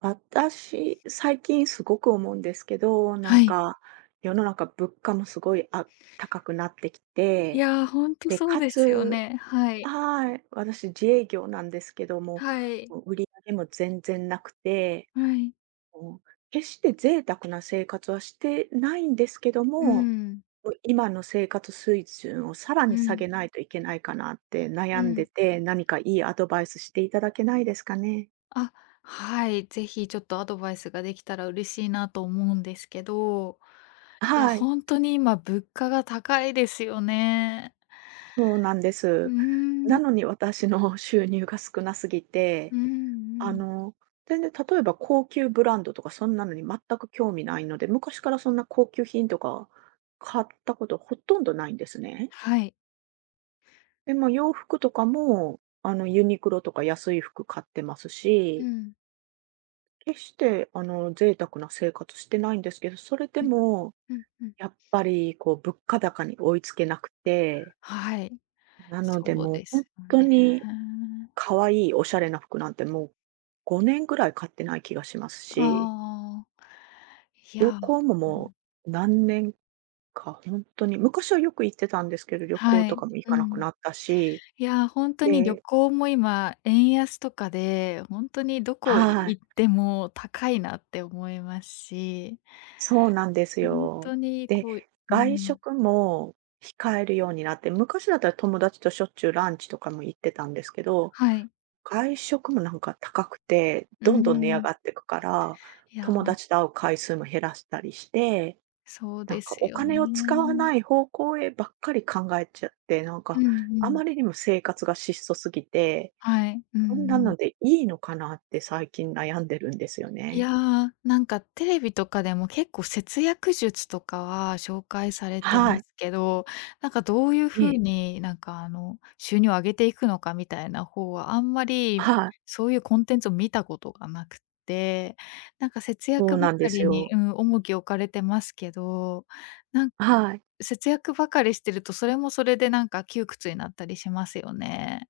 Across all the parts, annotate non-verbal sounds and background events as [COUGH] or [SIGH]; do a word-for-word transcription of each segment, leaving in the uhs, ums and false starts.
私、最近すごく思うんですけど、なんはい。か、世の中物価もすごいあ高くなってきいて、や、ほんとで、そうかですよつね。はい。はい、私自営業なんですけども、はい。売り上げも全然なくて、はい。もう決して贅沢な生活はしてないんですけどうも、ん。今の生活水準をさらうに下ん。げないといけないかなって悩うんでん。て、何かいいアドバイスしていただけないですかね？あ、はい。ぜひちょっとアドバイスができたら嬉しいなと思うんですけど、いや、はい。ほんとに今物価が高いですよね。そうなんでうす。ーなん。のに私の [LAUGHS] 収入が少なすぎて、うんうあん。の、全然例えば高級ブランドとかそんなのに全く興味ないので、昔からそんな高級品とか買ったことほとんどないんですね。はい。で、まあ洋服とかも、あの、ユニクロとか安い服買ってますうし、ん。決して、あの、贅沢な生活してないんですけど、それでうんも、うんうん。やっぱり、こう、物価高に追いつけなくて、はい。なので、そうもうです本よ当ね。に可愛いおしゃれな服なんて、もうごねんぐらい買ってない気がしますあし、あ。い旅や、行もうもん。う何年か、本当に昔はよく行ってたんですけど、旅行はとい。かも行うかなくん。なったし、いや、ー本当に旅で行も今、円安とかで、本当にどこはい、行っても高いなって思いますし、そうなんです本よ。当にで、こうう外ん、食も控えるようになって、昔だったら友達としょっちゅうランチとかも行ってたんですけどはい。外食もなんか高くて、うどんどん値上ん。がってくから、いや友ー、達と会う回数も減らしたりして、そうなんでかすおよ金を使わね。ない方向へばっかり考えちゃって、なんうかんうあまん。りにも生活が質素すぎて、はい。うんうこんなん。のでいいのかなって最近悩んでるんですよいやね。ー、なんかテレビとかでも結構節約術とかは紹介されてはまい。すけど、なんかどういうえ風え。になんかあの収入を上げていくのかみたいな方はあんまりはい。そういうコンテンツを見たことがなくて、なんか節そう約ばなんでかすりに、よ。うん、重きを置かれてますけど、なんはい。節約ばかりしてるとそれもそれでなんか窮屈になったりしますよね。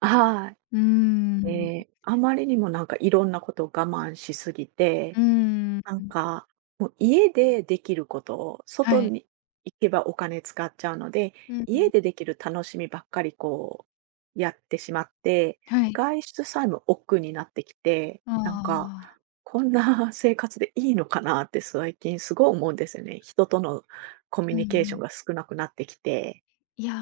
はい。うーん。ええ、あまりにもなんかいろんなことを我慢しすぎうてーなんん。か、もう家でできることを、外はい。に行けばお金使っちゃうので、うん。家でできる楽しみばっかりこう、やってしまって、はい。外出さえも億劫になってきて、あなんか、あ。こんな [LAUGHS] 生活でいいのかなって最近すごい思うんですよね。人とのコミュうんうニケーションん。が少なくなってきて。いや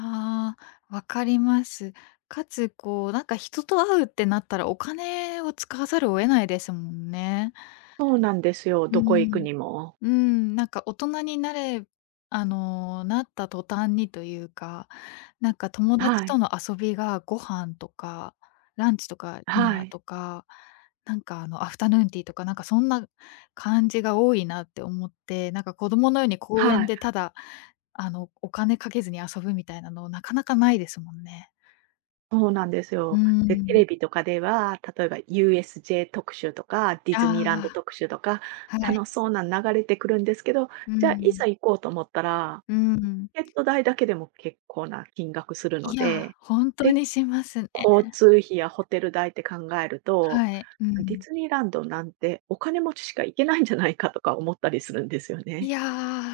ー、わかります。かつ、こう、なんか人と会うってなったら、お金を使わざるを得ないですもんね。そうなんですよ、うどこ行くん。にも。うん、なんか大人になれあの、なった途端にというか、なんか友達はい。との遊びがご飯とか、ランチとかディはナーとい。か、なんかあの、アフタヌーンティーとか、なんかそんな感じが多いなって思って、なんか子供のように公は園い。でただ、あの、お金かけずに遊ぶみたいなのなかなかないですもんね。そうなんですうよ。で、テレん。ビとかでは、例えば ユーエスジェー 特集とか、ディズニーランあド特集とか、あ、はい。楽しそうなの流れてくるんですけど、うじゃあ、いん。ざ行こうと思ったら、うん。チケット代だけでも結構な金額するのいや、で、本当で、にしますね。交通費やホテル代って考えると、はい。うディん。ズニーランドなんてお金持ちしか行けないんじゃないかとか思ったりするんですよいね。や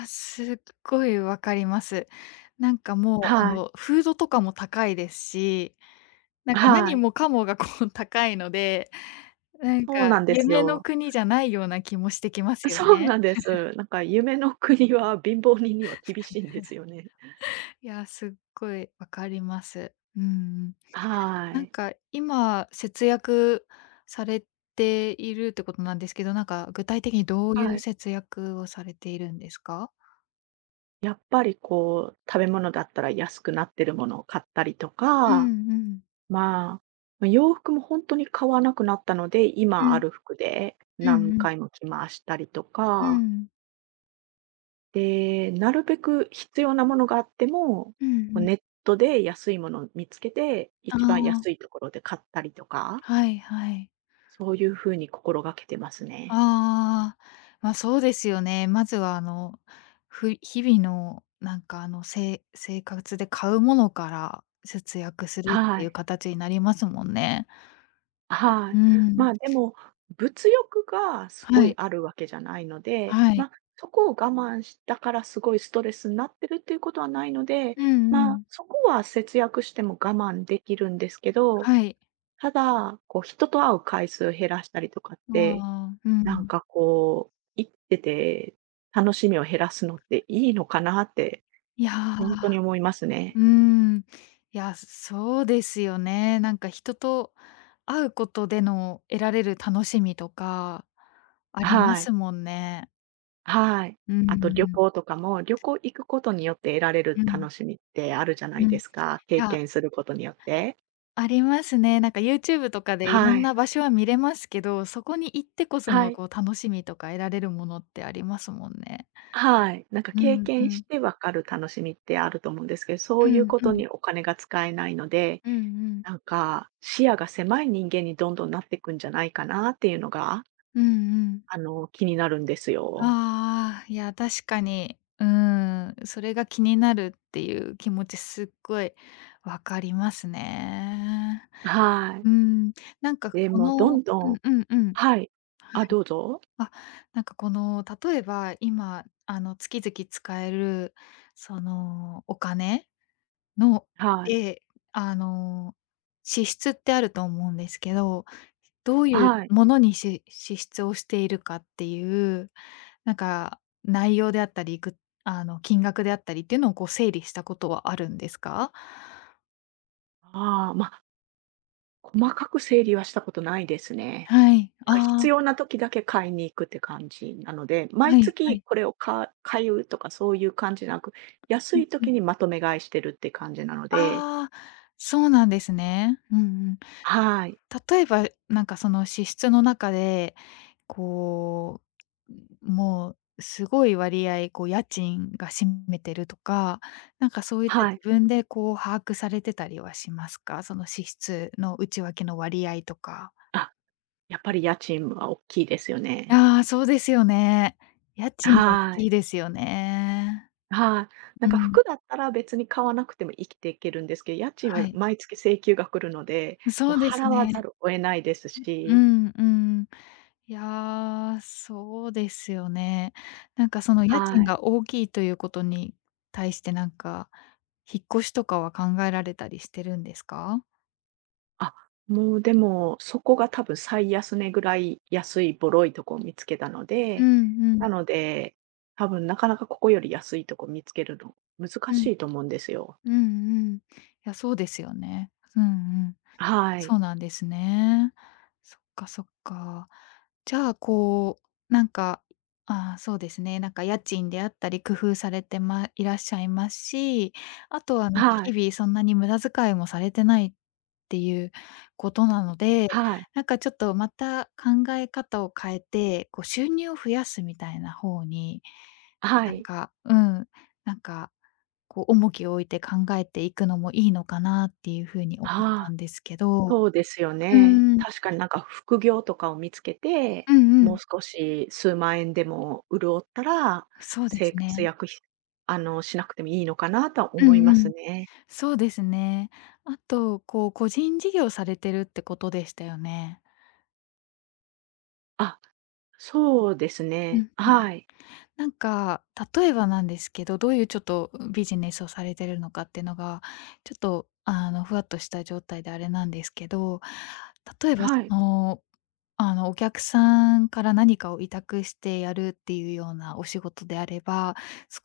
ー、すっごいわかります。なんかもう、あはい。の、フードとかも高いですし、なんかは何い。もかもがこう高いので、なんそうかなんです夢のよ。国じゃないような気もしてきま [LAUGHS] すよそうなね。んです。なんか夢の国は貧乏人には厳しいんですよね。いや、すっごいわかります。うん。はなんい。か今、節約されているってことなんですけど、なんか具体的にどういはうい。節約をされているんですか？やっぱりこう、食べ物だったら安くなってるものを買ったりとうんか、うん。まあ、ま、洋服も本当に買わなくなったので、う今あん。る服でうん何うん。回も着回したりとうか、ん。で、なるべく必要なものがあっても、こうんううん。ネットで安いものを見つけて、あ一番あ。安いところで買ったりとか、はいはい。そういう風に心がけてますね。ああ、ま、そうですよね。まずは、あの、ふ日々の、なんか、あの、せ生活で買うものから節約するっはていうい。形になりますもんね。はうい。ん。まあ、でも、物欲がすごはいい、あるわけじゃないので、はい。ま、そこを我慢したからすごいストレスになってるっていうことはないので、うんうまあ、ん。そこは節約しても我慢できるんですけど、はい。ただ、こう人と会う回数を減らしたりとかって、まあ、うなんん。かこう、生きてて楽しみを減らすのっていいのかなっていや本当にー、思いますね。うん。いや、そうですよね。なんか、人と会うことでの得られる楽しみとかありまはい。すもんね。はい。うあと旅ん。行とかも、旅行行くことによって得られるうん、楽しみってあるじゃないうん。でいすか、経や、験することによって。ありますね。なんか ユーチューブ とかでいろはんい。な場所は見れますけど、そこに行ってこそはのい。こう楽しみとか得られるものってありますもんね。はい。なんかう経んう験しん。てわかる楽しみってあると思うんですけど、そうういうんこうとん。にお金が使えないので、うんうん。なんか視野が狭い人間にどんどんなっていくんじゃないかなっていうのが、うんうん。あの、気になるんですよ。ああ、いや、確かに。うーん、それが気になるっていう気持ちすっごいわかりますね。はい。うん、なんかでこもどのんどうんんうんうん。はい。あ、どうぞ。あ、なんかこの、例えば今、あの、月々使える、その、お金のはい。で、あの、支出ってあると思うんですけど、どういうはい。ものにし支出をしているかっていう、なんか、内容であったり、ぐあの、金額であったりっていうのをこう整理したことはあるんですか？ああ、まあ、細かく整理はしたことないですね。はい。なんかあ必あ、要な時だけ買いに行くって感じなので、は毎いは月い。これをか買うとかそういう感じなく、安うんいう時ん。にまとめ買いしてるって感じなので、ああ、そうなんですね。うんうん。はい。例えば、なんかその支出の中で、こう、もうすごい割合、こう家賃が占めてるとか、なんかそういったは自い。分でこう把握されてたりはしますか？その支出の内訳の割合とか。あ、やっぱり家賃は大きいですよね。ああ、そうですよね。家賃大はい。きいですよね。はい。なんうかん。服だったら別に買わなくても生きていけるんですけど、家賃ははい。毎月請求が来るので、もそううです払わざね。るを得ないですうし。んうん。いやー、そうですよね。なんかその家は賃い。が大きいということに対してなんか、引っ越しとかは考えられたりしてるんですか？あ、もうでも、そこが多分最安値ぐらい安いボロいとこを見つけたのうで、んうん。なので、多分なかなかここより安いとこ見つけるの難うん。しいと思うんですよ。うんうん。いや、そうですよね。うんうん。はい。そうなんですね。そっかそっか。じゃあ、こう、なんか、あーそうですね、なんか家賃であったり工夫されてまいらっしゃいますし、あとはなんかはい。日々そんなに無駄遣いもされてないっていうことなので、はい。なんかちょっとまた考え方を変えて、こう収入を増やすみたいな方に、はなんい。か、うん、なんか、こう重きを置いて考えていくのもいいのかなっていう風に思ったああ、んですけど。そうですようね。ーん。確かになんか副業とかを見つけて、うんうもうん。少しすうまんえんでも潤ったら、そうで節すね。約ひあの、しなくてもいいのかなとはう思いんまうすん。ね。そうですね。あと、こう、個人事業されてるってことでしたよね。あ、そうですうんうね。ん。はい。なんか、例えばなんですけど、どういうちょっとビジネスをされてるのかっていうのが、ちょっと、あの、ふわっとした状態であれなんですけど、例えばはそい。のあの、お客さんから何かを委託してやるっていうようなお仕事であれば、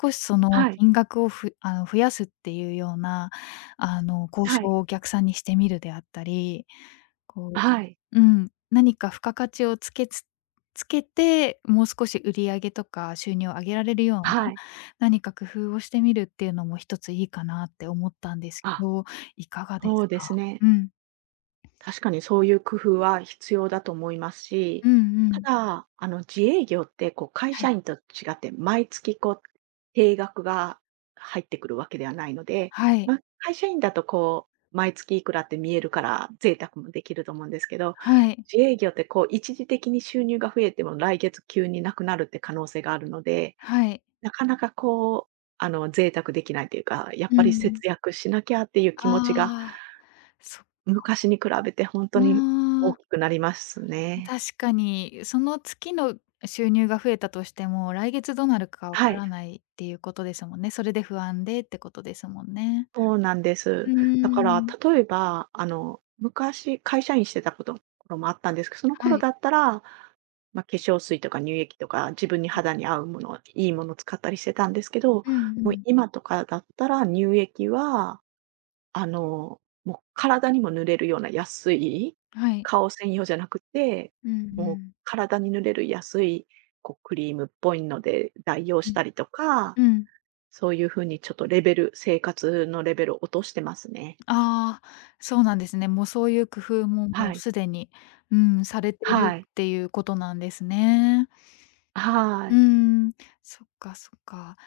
少しそのはい。金額をふあの、増やすっていうような、あの、交は渉い。をお客さんにしてみるであったり、こうはい。うん、何か付加価値をつけつつけて、もう少し売り上げとか収入を上げられるような、はい。何か工夫をしてみるっていうのも一ついいかなって思ったんですけあ、ど、いかがでそすうですか？ね。うん。確かにそういう工夫は必要だと思いますし、うんうたん。だ、あの、自営業って、こう、会は社い。員と違って、毎月、こう、定額が入ってくるわけではないので、はい。まあ、会社員だと、こう、毎月いくらって見えるから、贅沢もできると思うんですけど、はい。自営業って、こう、一時的に収入が増えても、来月急になくなるって可能性があるのではい。なかなかこう、あの、贅沢できないというか、やっうぱりん。節約しなきゃっていう気持ちが、ああ、そ昔に比べて本当うに大ん。きくなりますね。確かに、その月の収入が増えたとしても、来月どうなるかわはかい、らないっていうことですもんね。それで不安でってことですもんね。そうなんでうす。ーだから、ん。例えば、あの、昔会社員してたこと頃もあったんですけど、そのは頃い。だったら、まあ、化粧水とか乳液とか、自分にうん。肌に合うもの、いいものを使ったりしてたんですけど、うんうもうん。今とかだったら乳液はあの、もう体にも塗れるような安い、はい。顔専用じゃなくて、うんうもうん。体に塗れる安い、こうクリームっぽいので代用うしん。たりとか、うん。そういう風にちょっとレベル生活のレベルを落としてますね。ああ、そうなんですね。もうそういう工夫ももはうい。すでに、うん、されてはるい。っていうことなんですね。はうーい。ん、そっかそっか。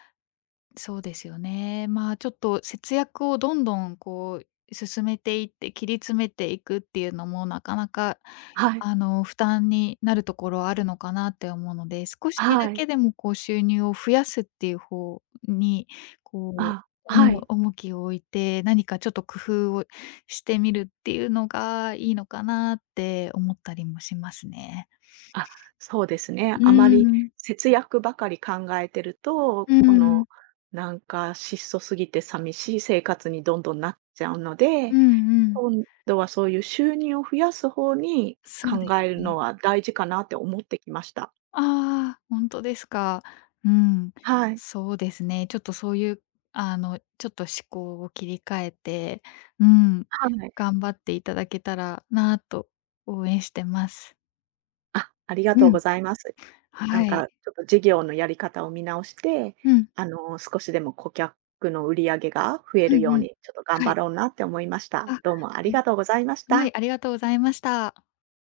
そうですよね。まあ、ちょっと節約をどんどんこう進めていって切り詰めていくっていうのもなかなか、はい。あの、負担になるところあるのかなって思うので、少しだはい。けでもこう収入を増やすっていう方に、こあ、う、うはん、い。重きを置いて、何かちょっと工夫をしてみるっていうのがいいのかなって思ったりもしますね。あ、そうですね。うあまりん。節約ばかり考えてると、うこん。の、なんか質素すぎて寂しい生活にどんどんなっちゃうのうでんうん。今度はそういう収入を増やす方にそう考ですえるのね。は大事かなって思ってきました。ああ、本当ですか。うん。はい。そうですね。ちょっとそういう、あの、ちょっと思考を切り替えて、うん、はい。頑張っていただけたらなと応援してます。あ、ありがうとうごん。ざいます。なんはい。かちょっと事業のやり方を見直して、うん。あの、少しでも顧客の売り上げが増えうるんよううん。に、ちょっと頑は張い。ろうなって思いました。あ、どうもありがとうございましうん、はた。い、ありがとうございました。